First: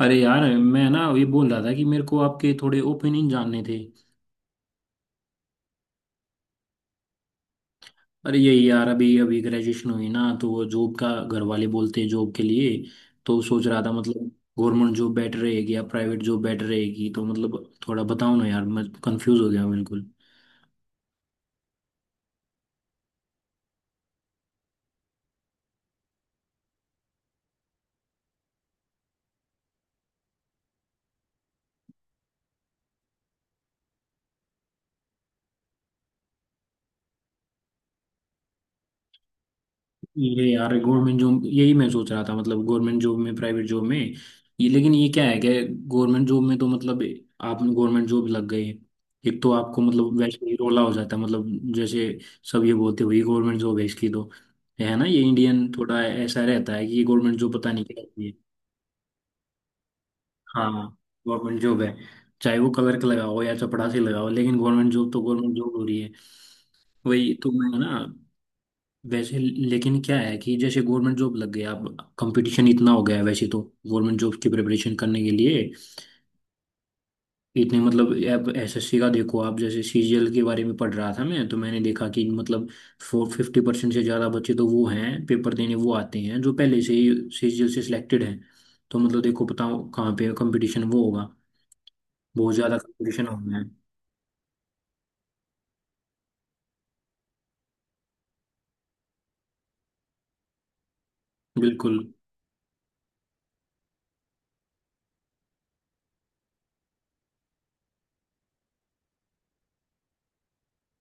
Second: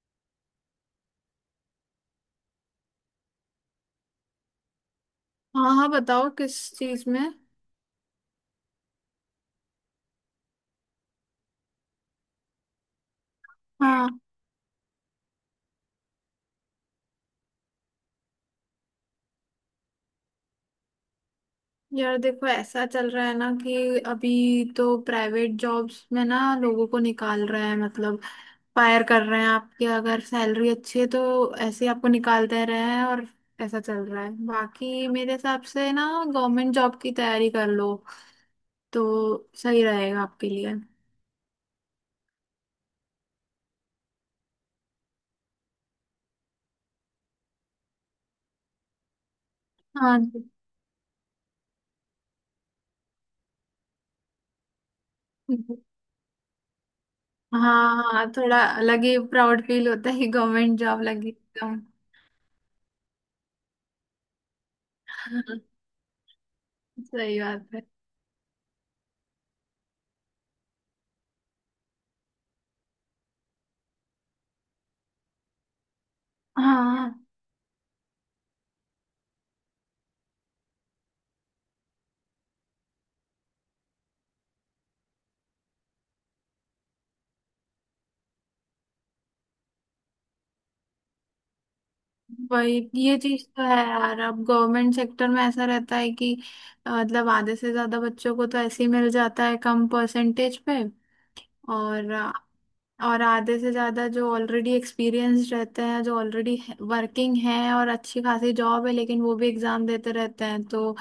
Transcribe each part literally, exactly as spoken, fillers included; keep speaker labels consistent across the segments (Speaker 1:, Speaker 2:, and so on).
Speaker 1: अरे यार मैं ना ये बोल रहा था कि मेरे को आपके थोड़े ओपिनियन जानने थे।
Speaker 2: हाँ हाँ, बताओ किस चीज में।
Speaker 1: अरे यही यार, अभी अभी ग्रेजुएशन हुई ना, तो वो जॉब का घर वाले बोलते हैं जॉब के लिए। तो सोच रहा था
Speaker 2: हाँ,
Speaker 1: मतलब गवर्नमेंट जॉब बेटर रहेगी या प्राइवेट जॉब बेटर रहेगी, तो मतलब थोड़ा बताओ ना यार, मैं कंफ्यूज हो गया बिल्कुल।
Speaker 2: यार देखो ऐसा चल रहा है ना कि अभी तो प्राइवेट जॉब्स में ना लोगों को निकाल रहा है, मतलब फायर कर रहे हैं। आपकी अगर सैलरी अच्छी है तो ऐसे ही आपको निकाल दे रहे हैं, और ऐसा चल रहा है। बाकी मेरे हिसाब से ना गवर्नमेंट जॉब की तैयारी कर लो तो सही रहेगा
Speaker 1: ये
Speaker 2: आपके लिए।
Speaker 1: यार गवर्नमेंट जॉब, यही मैं सोच रहा था मतलब गवर्नमेंट जॉब में प्राइवेट जॉब में। ये लेकिन ये क्या है कि गवर्नमेंट जॉब में तो मतलब आप गवर्नमेंट जॉब लग गए, एक तो आपको मतलब
Speaker 2: हाँ जी।
Speaker 1: वैसे ही रोला हो जाता है मतलब। जैसे सब ये बोलते हुए गवर्नमेंट जॉब है इसकी तो, है ना, ये इंडियन थोड़ा ऐसा रहता है कि ये गवर्नमेंट जॉब पता नहीं क्या
Speaker 2: हाँ
Speaker 1: होती
Speaker 2: हाँ,
Speaker 1: है।
Speaker 2: थोड़ा अलग ही प्राउड फील होता है कि गवर्नमेंट
Speaker 1: हाँ,
Speaker 2: जॉब लगी
Speaker 1: गवर्नमेंट जॉब
Speaker 2: एकदम।
Speaker 1: है, चाहे वो क्लर्क लगाओ या चपरासी लगाओ, लेकिन गवर्नमेंट जॉब तो गवर्नमेंट जॉब हो रही है। वही
Speaker 2: सही
Speaker 1: तो
Speaker 2: बात
Speaker 1: मैं
Speaker 2: है।
Speaker 1: ना, वैसे लेकिन क्या है कि जैसे गवर्नमेंट जॉब लग गया, अब कंपटीशन इतना हो गया है वैसे तो। गवर्नमेंट जॉब की प्रिपरेशन करने के लिए
Speaker 2: हाँ,
Speaker 1: इतने मतलब, अब एस एस सी का देखो आप, जैसे सी जी एल के बारे में पढ़ रहा था मैं, तो मैंने देखा कि मतलब फोर फिफ्टी परसेंट से ज़्यादा बच्चे तो वो हैं पेपर देने, वो आते हैं जो पहले से ही सी जी एल से सिलेक्टेड हैं। तो मतलब देखो बताओ कहाँ पे कंपटीशन वो होगा, बहुत ज़्यादा
Speaker 2: वही, ये
Speaker 1: कंपटीशन
Speaker 2: चीज
Speaker 1: होना
Speaker 2: तो
Speaker 1: है।
Speaker 2: है यार। अब गवर्नमेंट सेक्टर में ऐसा रहता है कि अ, मतलब आधे से ज्यादा बच्चों को तो ऐसे ही मिल जाता है कम परसेंटेज पे।
Speaker 1: बिल्कुल।
Speaker 2: और अ, और आधे से ज्यादा जो ऑलरेडी एक्सपीरियंस रहते हैं, जो ऑलरेडी वर्किंग हैं और अच्छी खासी जॉब है, लेकिन वो भी एग्जाम देते रहते हैं। तो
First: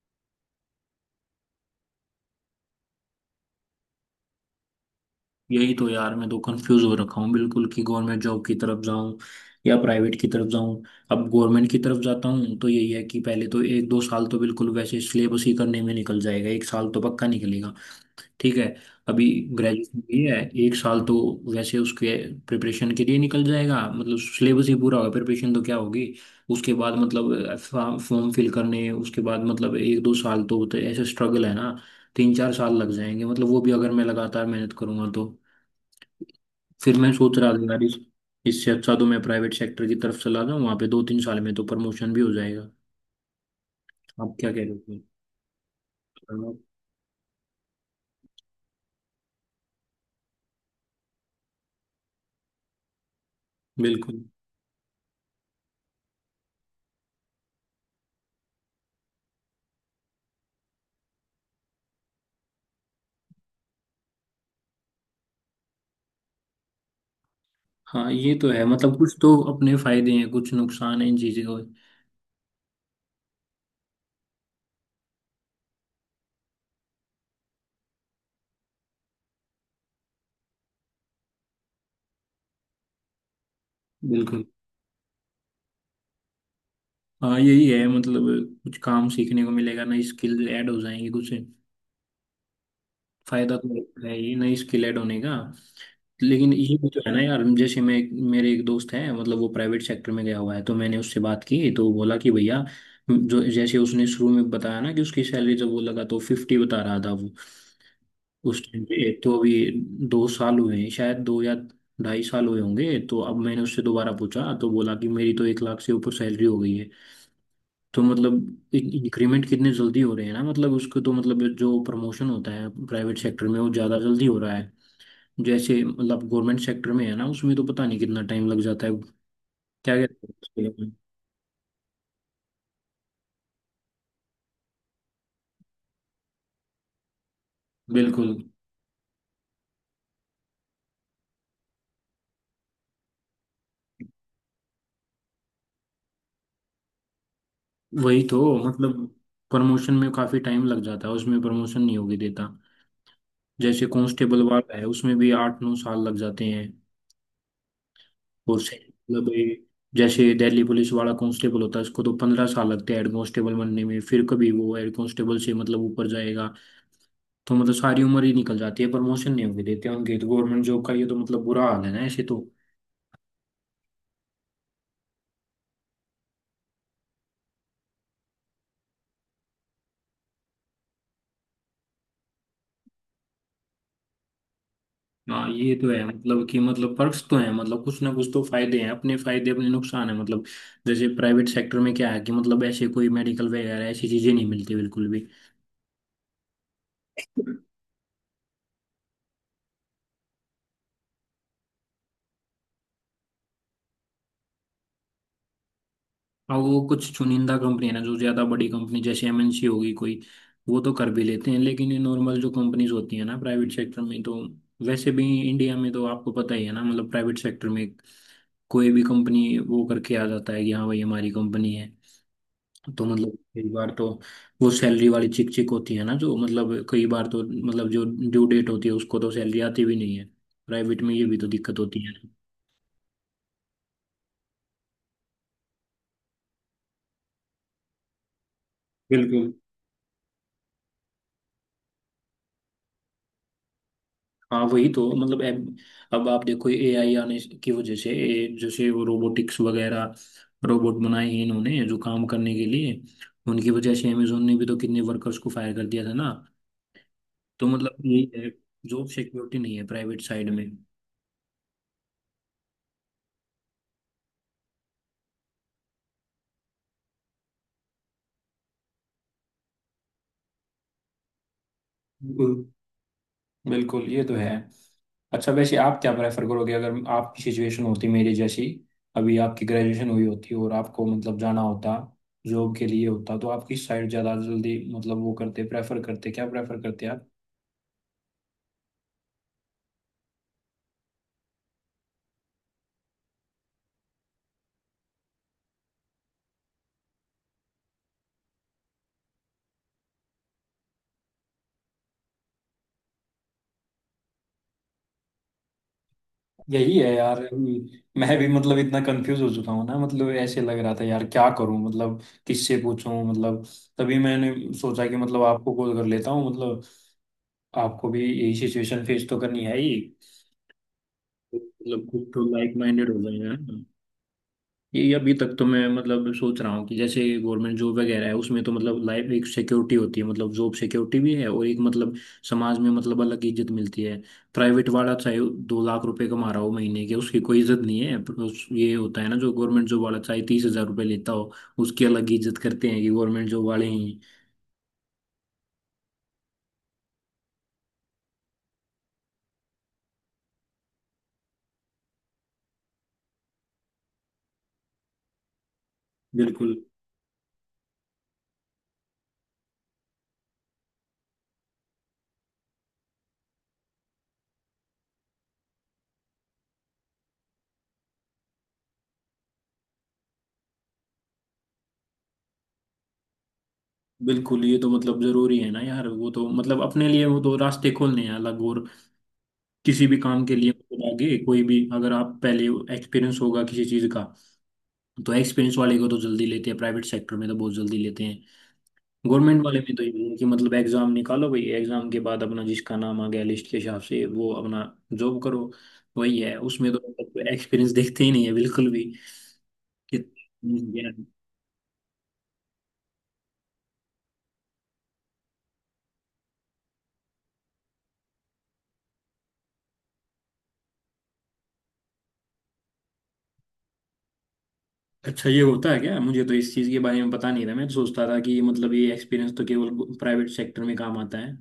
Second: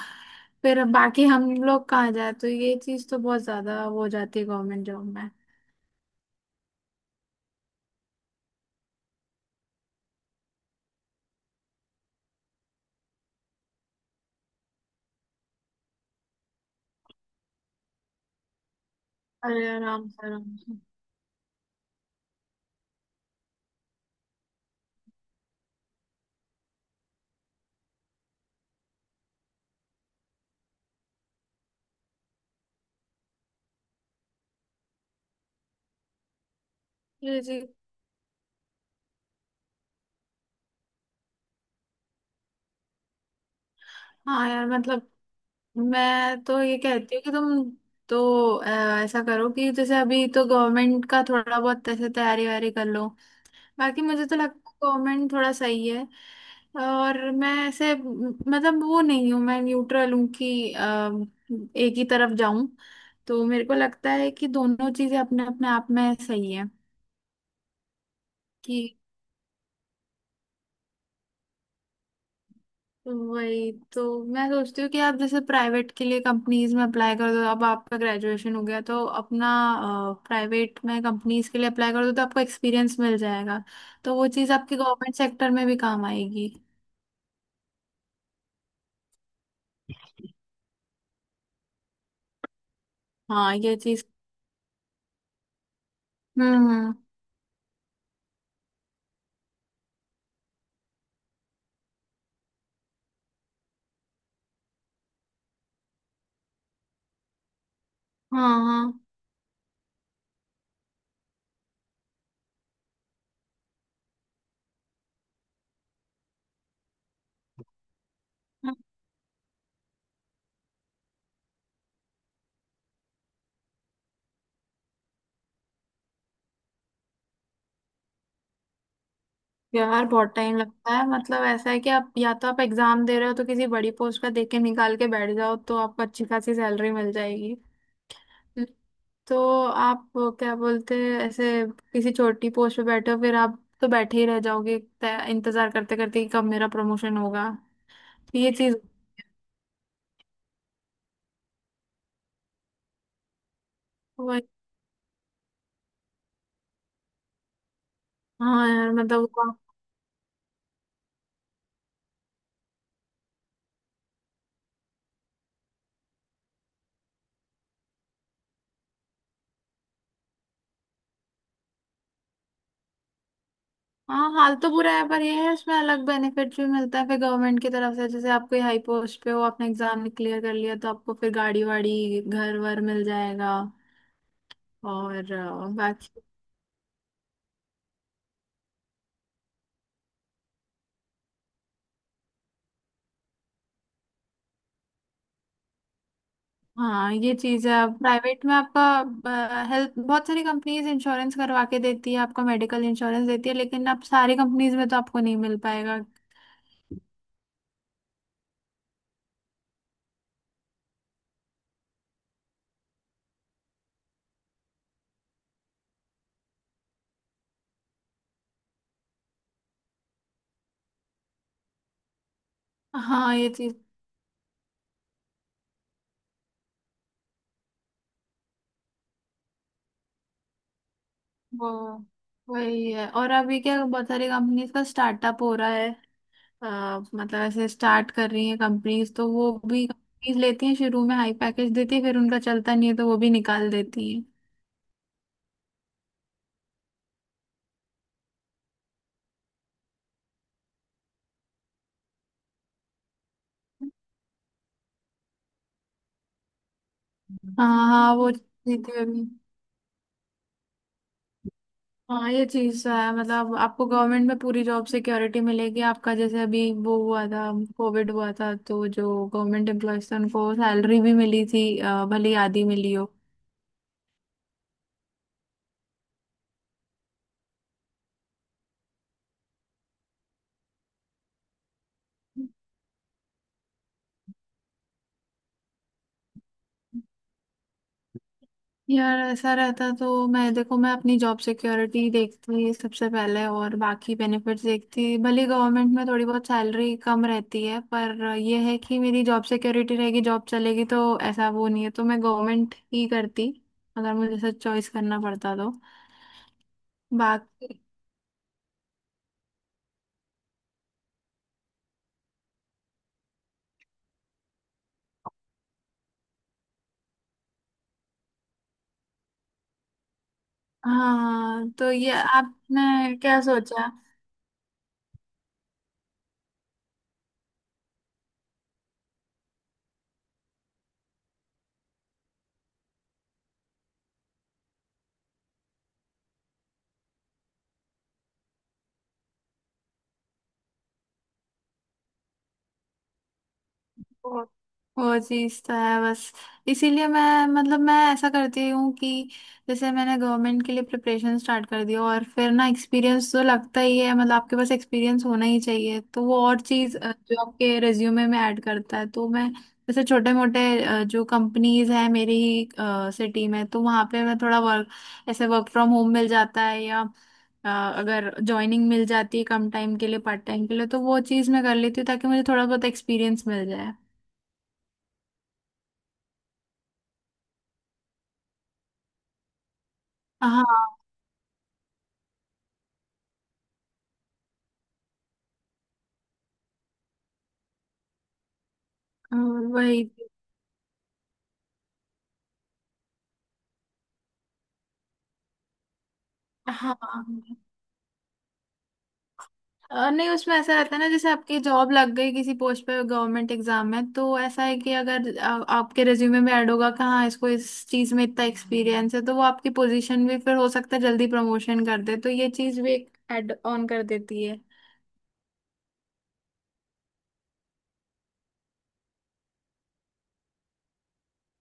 Speaker 2: फिर अब बाकी हम लोग कहाँ जाए? तो ये चीज तो बहुत ज्यादा हो जाती है गवर्नमेंट जॉब में।
Speaker 1: यही तो यार, मैं तो कंफ्यूज हो रखा हूँ बिल्कुल कि गवर्नमेंट जॉब की तरफ जाऊँ या प्राइवेट की तरफ जाऊँ। अब गवर्नमेंट की तरफ जाता हूँ तो यही है कि पहले तो एक दो साल तो बिल्कुल वैसे सिलेबस ही करने में निकल जाएगा, एक साल तो पक्का निकलेगा। ठीक है, अभी
Speaker 2: अरे
Speaker 1: ग्रेजुएशन
Speaker 2: आराम
Speaker 1: भी
Speaker 2: से,
Speaker 1: है,
Speaker 2: आराम से।
Speaker 1: एक साल तो वैसे उसके प्रिपरेशन के लिए निकल जाएगा, मतलब सिलेबस ही पूरा होगा, प्रिपरेशन तो क्या होगी। उसके बाद मतलब फॉर्म फिल करने, उसके बाद मतलब एक दो साल तो, तो ऐसे स्ट्रगल है ना। तीन चार साल लग जाएंगे, मतलब वो भी अगर मैं लगातार मेहनत करूंगा तो। फिर मैं सोच
Speaker 2: ये
Speaker 1: रहा था
Speaker 2: चीज।
Speaker 1: यार, इस इससे अच्छा तो मैं प्राइवेट सेक्टर की तरफ चला जाऊँ, वहाँ पे दो तीन साल में तो प्रमोशन भी हो जाएगा। आप
Speaker 2: हाँ
Speaker 1: क्या कह
Speaker 2: यार,
Speaker 1: रहे
Speaker 2: मतलब मैं
Speaker 1: हो?
Speaker 2: तो ये कहती हूँ कि तुम तो अ, ऐसा करो कि जैसे अभी तो गवर्नमेंट का थोड़ा बहुत ऐसे तैयारी वारी कर लो। बाकी
Speaker 1: बिल्कुल।
Speaker 2: मुझे तो लगता है गवर्नमेंट थोड़ा सही है। और मैं ऐसे म, मतलब वो नहीं हूँ, मैं न्यूट्रल हूँ कि अ, एक ही तरफ जाऊं। तो मेरे को लगता है कि दोनों चीजें अपने अपने आप में सही
Speaker 1: हाँ ये तो है,
Speaker 2: है।
Speaker 1: मतलब कुछ तो अपने फायदे हैं कुछ नुकसान है इन चीज़ों के।
Speaker 2: वही तो मैं सोचती हूँ कि आप जैसे प्राइवेट के लिए कंपनीज में अप्लाई कर दो। अब आपका ग्रेजुएशन हो गया तो अपना प्राइवेट में कंपनीज के लिए अप्लाई कर दो तो आपको एक्सपीरियंस मिल जाएगा। तो वो
Speaker 1: बिल्कुल।
Speaker 2: चीज़ आपकी गवर्नमेंट सेक्टर में भी काम आएगी।
Speaker 1: हाँ यही है, मतलब कुछ काम सीखने को मिलेगा, नई स्किल ऐड हो जाएंगी, कुछ
Speaker 2: हाँ,
Speaker 1: फायदा तो
Speaker 2: ये चीज़।
Speaker 1: है ये नई स्किल ऐड होने का। लेकिन
Speaker 2: हम्म
Speaker 1: ये भी
Speaker 2: हम्म।
Speaker 1: तो है ना यार, जैसे मैं, मेरे एक दोस्त है मतलब, वो प्राइवेट सेक्टर में गया हुआ है, तो मैंने उससे बात की तो बोला कि भैया, जो जैसे उसने शुरू में बताया ना कि उसकी सैलरी जब वो लगा तो फिफ्टी बता रहा था वो,
Speaker 2: हाँ
Speaker 1: उस टाइम
Speaker 2: हाँ।
Speaker 1: पे। तो अभी दो साल हुए हैं शायद, दो या ढाई साल हुए होंगे, तो अब मैंने उससे दोबारा पूछा तो बोला कि मेरी तो एक लाख से ऊपर सैलरी हो गई है। तो मतलब
Speaker 2: हाँ।
Speaker 1: इंक्रीमेंट कितने जल्दी हो रहे हैं ना, मतलब उसको तो मतलब जो प्रमोशन होता है प्राइवेट सेक्टर में वो ज़्यादा जल्दी हो रहा है। जैसे मतलब गवर्नमेंट सेक्टर में है ना, उसमें तो पता नहीं कितना टाइम लग जाता है। क्या
Speaker 2: यार
Speaker 1: कहते हैं
Speaker 2: बहुत टाइम
Speaker 1: उसके लिए?
Speaker 2: लगता है। मतलब ऐसा है कि आप या तो आप एग्जाम दे रहे हो तो किसी बड़ी पोस्ट का देख के निकाल के बैठ जाओ तो आपको अच्छी खासी सैलरी मिल जाएगी।
Speaker 1: बिल्कुल।
Speaker 2: तो आप क्या बोलते हैं, ऐसे किसी छोटी पोस्ट पे बैठे हो फिर आप तो बैठे ही रह जाओगे तय- इंतजार करते करते कि कब मेरा प्रमोशन होगा।
Speaker 1: वही तो
Speaker 2: ये चीज।
Speaker 1: मतलब प्रमोशन में काफी टाइम लग जाता है, उसमें प्रमोशन नहीं होगी देता। जैसे कांस्टेबल
Speaker 2: वही।
Speaker 1: वाला है उसमें भी आठ नौ साल लग जाते हैं। और
Speaker 2: हाँ
Speaker 1: से-
Speaker 2: यार मतलब
Speaker 1: मतलब
Speaker 2: वो-
Speaker 1: ये, जैसे दिल्ली पुलिस वाला कांस्टेबल होता है उसको तो पंद्रह साल लगते हैं हेड कांस्टेबल बनने में, फिर कभी वो हेड कांस्टेबल से मतलब ऊपर जाएगा। तो मतलब सारी उम्र ही निकल जाती है, प्रमोशन नहीं होगी देते उनके, तो गवर्नमेंट जॉब का ये तो मतलब बुरा हाल है ना ऐसे तो।
Speaker 2: हाँ, हाल तो बुरा है पर ये है इसमें अलग बेनिफिट भी मिलता है फिर गवर्नमेंट की तरफ से। जैसे आप कोई हाई पोस्ट पे हो, आपने एग्जाम क्लियर कर लिया तो आपको फिर गाड़ी वाड़ी घर वर मिल जाएगा। और
Speaker 1: हाँ
Speaker 2: अ,
Speaker 1: ये तो है,
Speaker 2: बाकी
Speaker 1: मतलब कि मतलब पर्क्स तो हैं, मतलब कुछ ना कुछ तो फायदे हैं, अपने फायदे अपने नुकसान है मतलब। जैसे प्राइवेट सेक्टर में क्या है कि मतलब ऐसे कोई मेडिकल वगैरह ऐसी चीजें नहीं मिलती बिल्कुल भी।
Speaker 2: हाँ, ये चीज है। प्राइवेट में आपका हेल्थ, बहुत सारी कंपनीज इंश्योरेंस करवा के देती है, आपका मेडिकल इंश्योरेंस देती है, लेकिन आप सारी कंपनीज में तो आपको नहीं मिल पाएगा।
Speaker 1: और वो कुछ चुनिंदा कंपनी है ना, जो ज्यादा बड़ी कंपनी, जैसे एम एन सी होगी कोई, वो तो कर भी लेते हैं, लेकिन ये नॉर्मल जो कंपनीज होती है ना प्राइवेट सेक्टर में, तो वैसे भी इंडिया में तो आपको पता ही है ना, मतलब प्राइवेट सेक्टर में कोई भी कंपनी वो करके आ जाता है कि हाँ भाई हमारी कंपनी है। तो
Speaker 2: हाँ,
Speaker 1: मतलब
Speaker 2: ये
Speaker 1: कई
Speaker 2: चीज।
Speaker 1: बार तो वो सैलरी वाली चिक चिक होती है ना, जो मतलब कई बार तो मतलब जो ड्यू डेट होती है उसको तो सैलरी आती भी नहीं है, प्राइवेट में ये भी तो
Speaker 2: वो
Speaker 1: दिक्कत होती है।
Speaker 2: वही है। और अभी क्या, बहुत सारी कंपनीज का स्टार्टअप हो रहा है। अ, मतलब ऐसे स्टार्ट कर रही है कंपनीज तो वो
Speaker 1: बिल्कुल।
Speaker 2: भी कंपनीज लेती हैं, शुरू में हाई पैकेज देती है, फिर उनका चलता नहीं है तो वो भी निकाल देती है।
Speaker 1: हाँ वही तो मतलब, अब अब आप देखो ए आई आने की वजह से ए, जैसे वो रोबोटिक्स वगैरह रोबोट बनाए हैं इन्होंने जो काम करने के लिए, उनकी वजह से अमेजोन ने भी तो कितने वर्कर्स को फायर कर दिया था ना। तो
Speaker 2: हाँ
Speaker 1: मतलब
Speaker 2: हाँ, वो
Speaker 1: ये
Speaker 2: चीज़ें
Speaker 1: जॉब
Speaker 2: भी।
Speaker 1: सिक्योरिटी नहीं है प्राइवेट साइड में।
Speaker 2: हाँ, ये चीज तो है। मतलब आपको गवर्नमेंट में पूरी जॉब सिक्योरिटी मिलेगी। आपका जैसे अभी वो हुआ था, कोविड हुआ था, तो जो गवर्नमेंट एम्प्लॉयज थे उनको सैलरी भी मिली थी अ, भले ही
Speaker 1: बिल्कुल,
Speaker 2: आधी मिली हो।
Speaker 1: बिल्कुल, ये तो है। अच्छा वैसे आप क्या प्रेफर करोगे अगर आपकी सिचुएशन होती मेरी जैसी, अभी आपकी ग्रेजुएशन हुई होती और आपको मतलब जाना होता जॉब के लिए होता, तो आप किस साइड ज़्यादा जल्दी मतलब वो करते प्रेफर करते क्या प्रेफर करते आप?
Speaker 2: यार ऐसा रहता तो मैं देखो मैं अपनी जॉब सिक्योरिटी देखती सबसे पहले और बाकी बेनिफिट्स देखती। भले गवर्नमेंट में थोड़ी बहुत सैलरी कम रहती है पर ये है कि मेरी जॉब सिक्योरिटी रहेगी, जॉब चलेगी तो ऐसा वो नहीं है, तो मैं गवर्नमेंट ही करती अगर मुझे ऐसा चॉइस करना पड़ता तो।
Speaker 1: यही है यार,
Speaker 2: बाकी
Speaker 1: अभी मैं भी मतलब इतना कंफ्यूज हो चुका हूँ ना, मतलब ऐसे लग रहा था यार क्या करूँ मतलब, किससे पूछूं मतलब। तभी मैंने सोचा कि मतलब आपको कॉल कर लेता हूँ मतलब, आपको भी यही सिचुएशन फेस तो करनी है ही,
Speaker 2: हाँ तो
Speaker 1: मतलब
Speaker 2: ये,
Speaker 1: खुद तो लाइक माइंडेड
Speaker 2: आपने
Speaker 1: हो गए
Speaker 2: क्या
Speaker 1: हैं।
Speaker 2: सोचा?
Speaker 1: ये अभी तक तो मैं मतलब सोच रहा हूँ कि जैसे गवर्नमेंट जॉब वगैरह है उसमें तो मतलब लाइफ एक सिक्योरिटी होती है, मतलब जॉब सिक्योरिटी भी है, और एक मतलब समाज में मतलब अलग इज्जत मिलती है। प्राइवेट वाला चाहे दो लाख रुपए कमा रहा हो महीने के उसकी कोई इज्जत नहीं है, पर उस ये होता है ना, जो गवर्नमेंट जॉब वाला चाहे तीस हजार रुपये लेता हो उसकी अलग इज्जत करते हैं कि गवर्नमेंट जॉब वाले ही।
Speaker 2: वो वो चीज तो है बस। इसीलिए मैं, मतलब मैं ऐसा करती हूँ कि जैसे मैंने गवर्नमेंट के लिए प्रिपरेशन स्टार्ट कर दिया और फिर ना एक्सपीरियंस तो लगता ही है। मतलब आपके पास एक्सपीरियंस होना ही चाहिए, तो वो और
Speaker 1: बिल्कुल।
Speaker 2: चीज अ, जो आपके रिज्यूमे में ऐड करता है। तो मैं जैसे छोटे मोटे जो कंपनीज है मेरी ही सिटी में तो वहां पे मैं थोड़ा वर्क, ऐसे वर्क फ्रॉम होम मिल जाता है या अ, अगर ज्वाइनिंग मिल जाती है कम टाइम के लिए, पार्ट टाइम के लिए तो वो चीज़ मैं कर लेती हूँ ताकि मुझे थोड़ा बहुत एक्सपीरियंस मिल जाए।
Speaker 1: बिल्कुल, ये तो मतलब जरूरी है ना यार, वो तो मतलब अपने लिए वो तो रास्ते खोलने हैं अलग, और किसी भी काम के
Speaker 2: हाँ।
Speaker 1: लिए मतलब आगे कोई भी, अगर आप पहले एक्सपीरियंस होगा किसी चीज का, तो एक्सपीरियंस वाले को तो जल्दी लेते हैं, प्राइवेट सेक्टर में तो बहुत जल्दी लेते हैं। गवर्नमेंट वाले में
Speaker 2: वही।
Speaker 1: तो इनकी मतलब एग्जाम निकालो भाई, एग्जाम के बाद अपना जिसका नाम आ गया लिस्ट के हिसाब से वो अपना जॉब करो, वही है उसमें तो।
Speaker 2: हाँ
Speaker 1: एक्सपीरियंस देखते ही नहीं है बिल्कुल भी।
Speaker 2: अ,
Speaker 1: कि
Speaker 2: नहीं, उसमें ऐसा रहता है ना जैसे आपकी जॉब लग गई किसी पोस्ट पे गवर्नमेंट एग्जाम में तो ऐसा है कि अगर आ, आपके रिज्यूमे में ऐड होगा कहाँ इसको इस चीज में इतना एक्सपीरियंस है तो वो आपकी पोजीशन भी फिर हो सकता है जल्दी प्रमोशन कर दे, तो ये चीज भी एक ऐड ऑन कर देती है।
Speaker 1: अच्छा ये होता है क्या, मुझे तो इस चीज़ के बारे में पता नहीं था, मैं तो सोचता था कि मतलब ये एक्सपीरियंस तो केवल प्राइवेट सेक्टर में काम आता है।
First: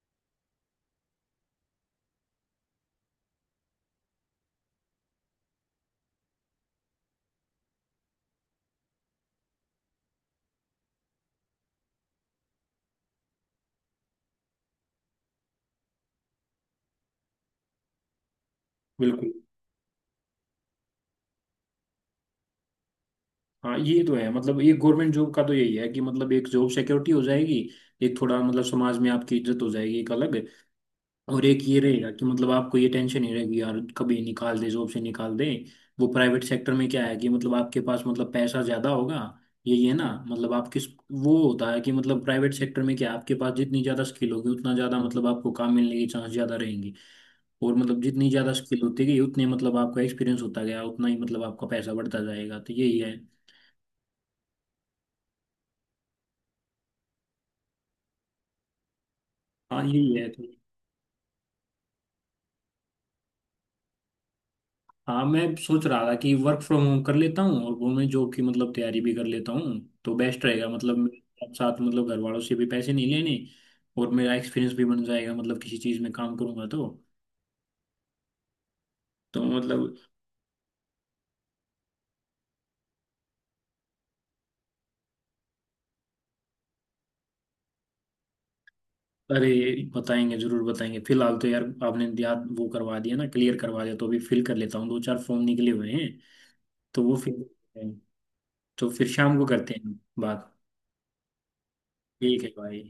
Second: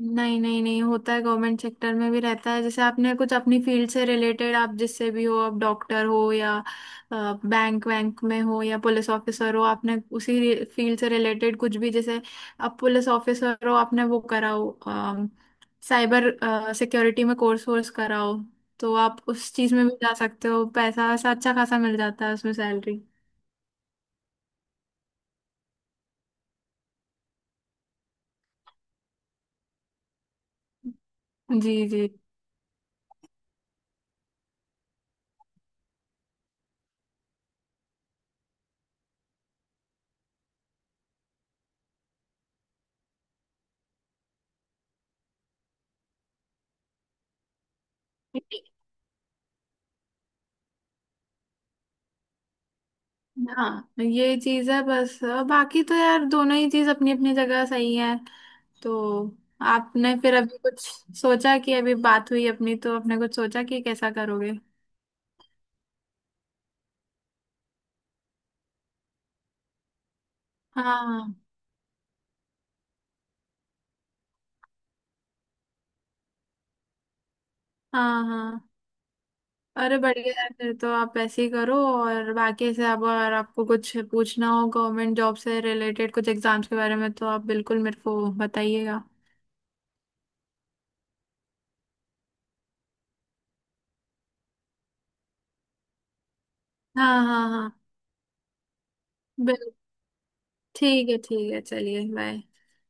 Speaker 2: नहीं नहीं, नहीं होता है, गवर्नमेंट सेक्टर में भी रहता है। जैसे आपने कुछ अपनी फील्ड से रिलेटेड, आप जिससे भी हो, आप डॉक्टर हो या बैंक वैंक में हो या पुलिस ऑफिसर हो, आपने उसी फील्ड से रिलेटेड कुछ भी, जैसे आप पुलिस ऑफिसर हो आपने वो कराओ साइबर सिक्योरिटी में कोर्स वोर्स कराओ, तो आप
Speaker 1: बिल्कुल।
Speaker 2: उस चीज में भी जा सकते हो। पैसा वैसा अच्छा खासा मिल जाता है उसमें सैलरी।
Speaker 1: हाँ ये तो है, मतलब ये गवर्नमेंट जॉब का तो यही है कि मतलब एक जॉब सिक्योरिटी हो जाएगी, एक थोड़ा मतलब समाज में आपकी इज्जत हो जाएगी एक अलग, और एक
Speaker 2: जी
Speaker 1: ये
Speaker 2: जी।
Speaker 1: रहेगा कि मतलब आपको ये टेंशन नहीं रहेगी यार, कभी निकाल दे, जॉब से निकाल दे। वो प्राइवेट सेक्टर में क्या है कि मतलब आपके पास मतलब पैसा ज्यादा होगा, ये ये ना मतलब आप किस, वो होता है कि मतलब प्राइवेट सेक्टर में क्या है, आपके पास जितनी ज्यादा स्किल होगी उतना ज्यादा मतलब आपको काम मिलने के चांस ज्यादा रहेंगे। और मतलब जितनी ज्यादा स्किल होती गई उतने मतलब आपका एक्सपीरियंस होता गया उतना ही मतलब आपका पैसा बढ़ता जाएगा, तो यही है।
Speaker 2: हाँ तो ये चीज है बस। बाकी तो यार दोनों ही चीज अपनी अपनी जगह सही है। तो
Speaker 1: हाँ
Speaker 2: आपने
Speaker 1: यही है।
Speaker 2: फिर अभी कुछ सोचा कि अभी बात हुई अपनी, तो आपने कुछ सोचा कि कैसा करोगे?
Speaker 1: हाँ मैं सोच रहा था कि वर्क फ्रॉम होम कर लेता हूँ और गवर्नमेंट जॉब की मतलब तैयारी भी कर लेता हूँ, तो बेस्ट रहेगा मतलब
Speaker 2: हाँ
Speaker 1: मेरे साथ, मतलब घर वालों से भी पैसे नहीं लेने और मेरा एक्सपीरियंस भी बन जाएगा मतलब किसी चीज़ में काम करूँगा तो
Speaker 2: हाँ हाँ।
Speaker 1: तो मतलब।
Speaker 2: अरे बढ़िया है फिर तो, आप ऐसे ही करो और बाकी से अब अगर आपको कुछ पूछना हो गवर्नमेंट जॉब से रिलेटेड, कुछ एग्जाम्स के बारे में, तो आप बिल्कुल मेरे को बताइएगा।
Speaker 1: अरे बताएंगे, ज़रूर बताएंगे, फिलहाल तो यार आपने याद वो करवा दिया ना, क्लियर करवा दिया, तो अभी फिल कर लेता हूँ, दो चार फॉर्म निकले हुए हैं तो वो
Speaker 2: हाँ
Speaker 1: फिल,
Speaker 2: हाँ हाँ।
Speaker 1: तो फिर शाम को
Speaker 2: बिल्कुल।
Speaker 1: करते हैं बात।
Speaker 2: ठीक है ठीक है, चलिए
Speaker 1: ठीक
Speaker 2: बाय।
Speaker 1: है भाई।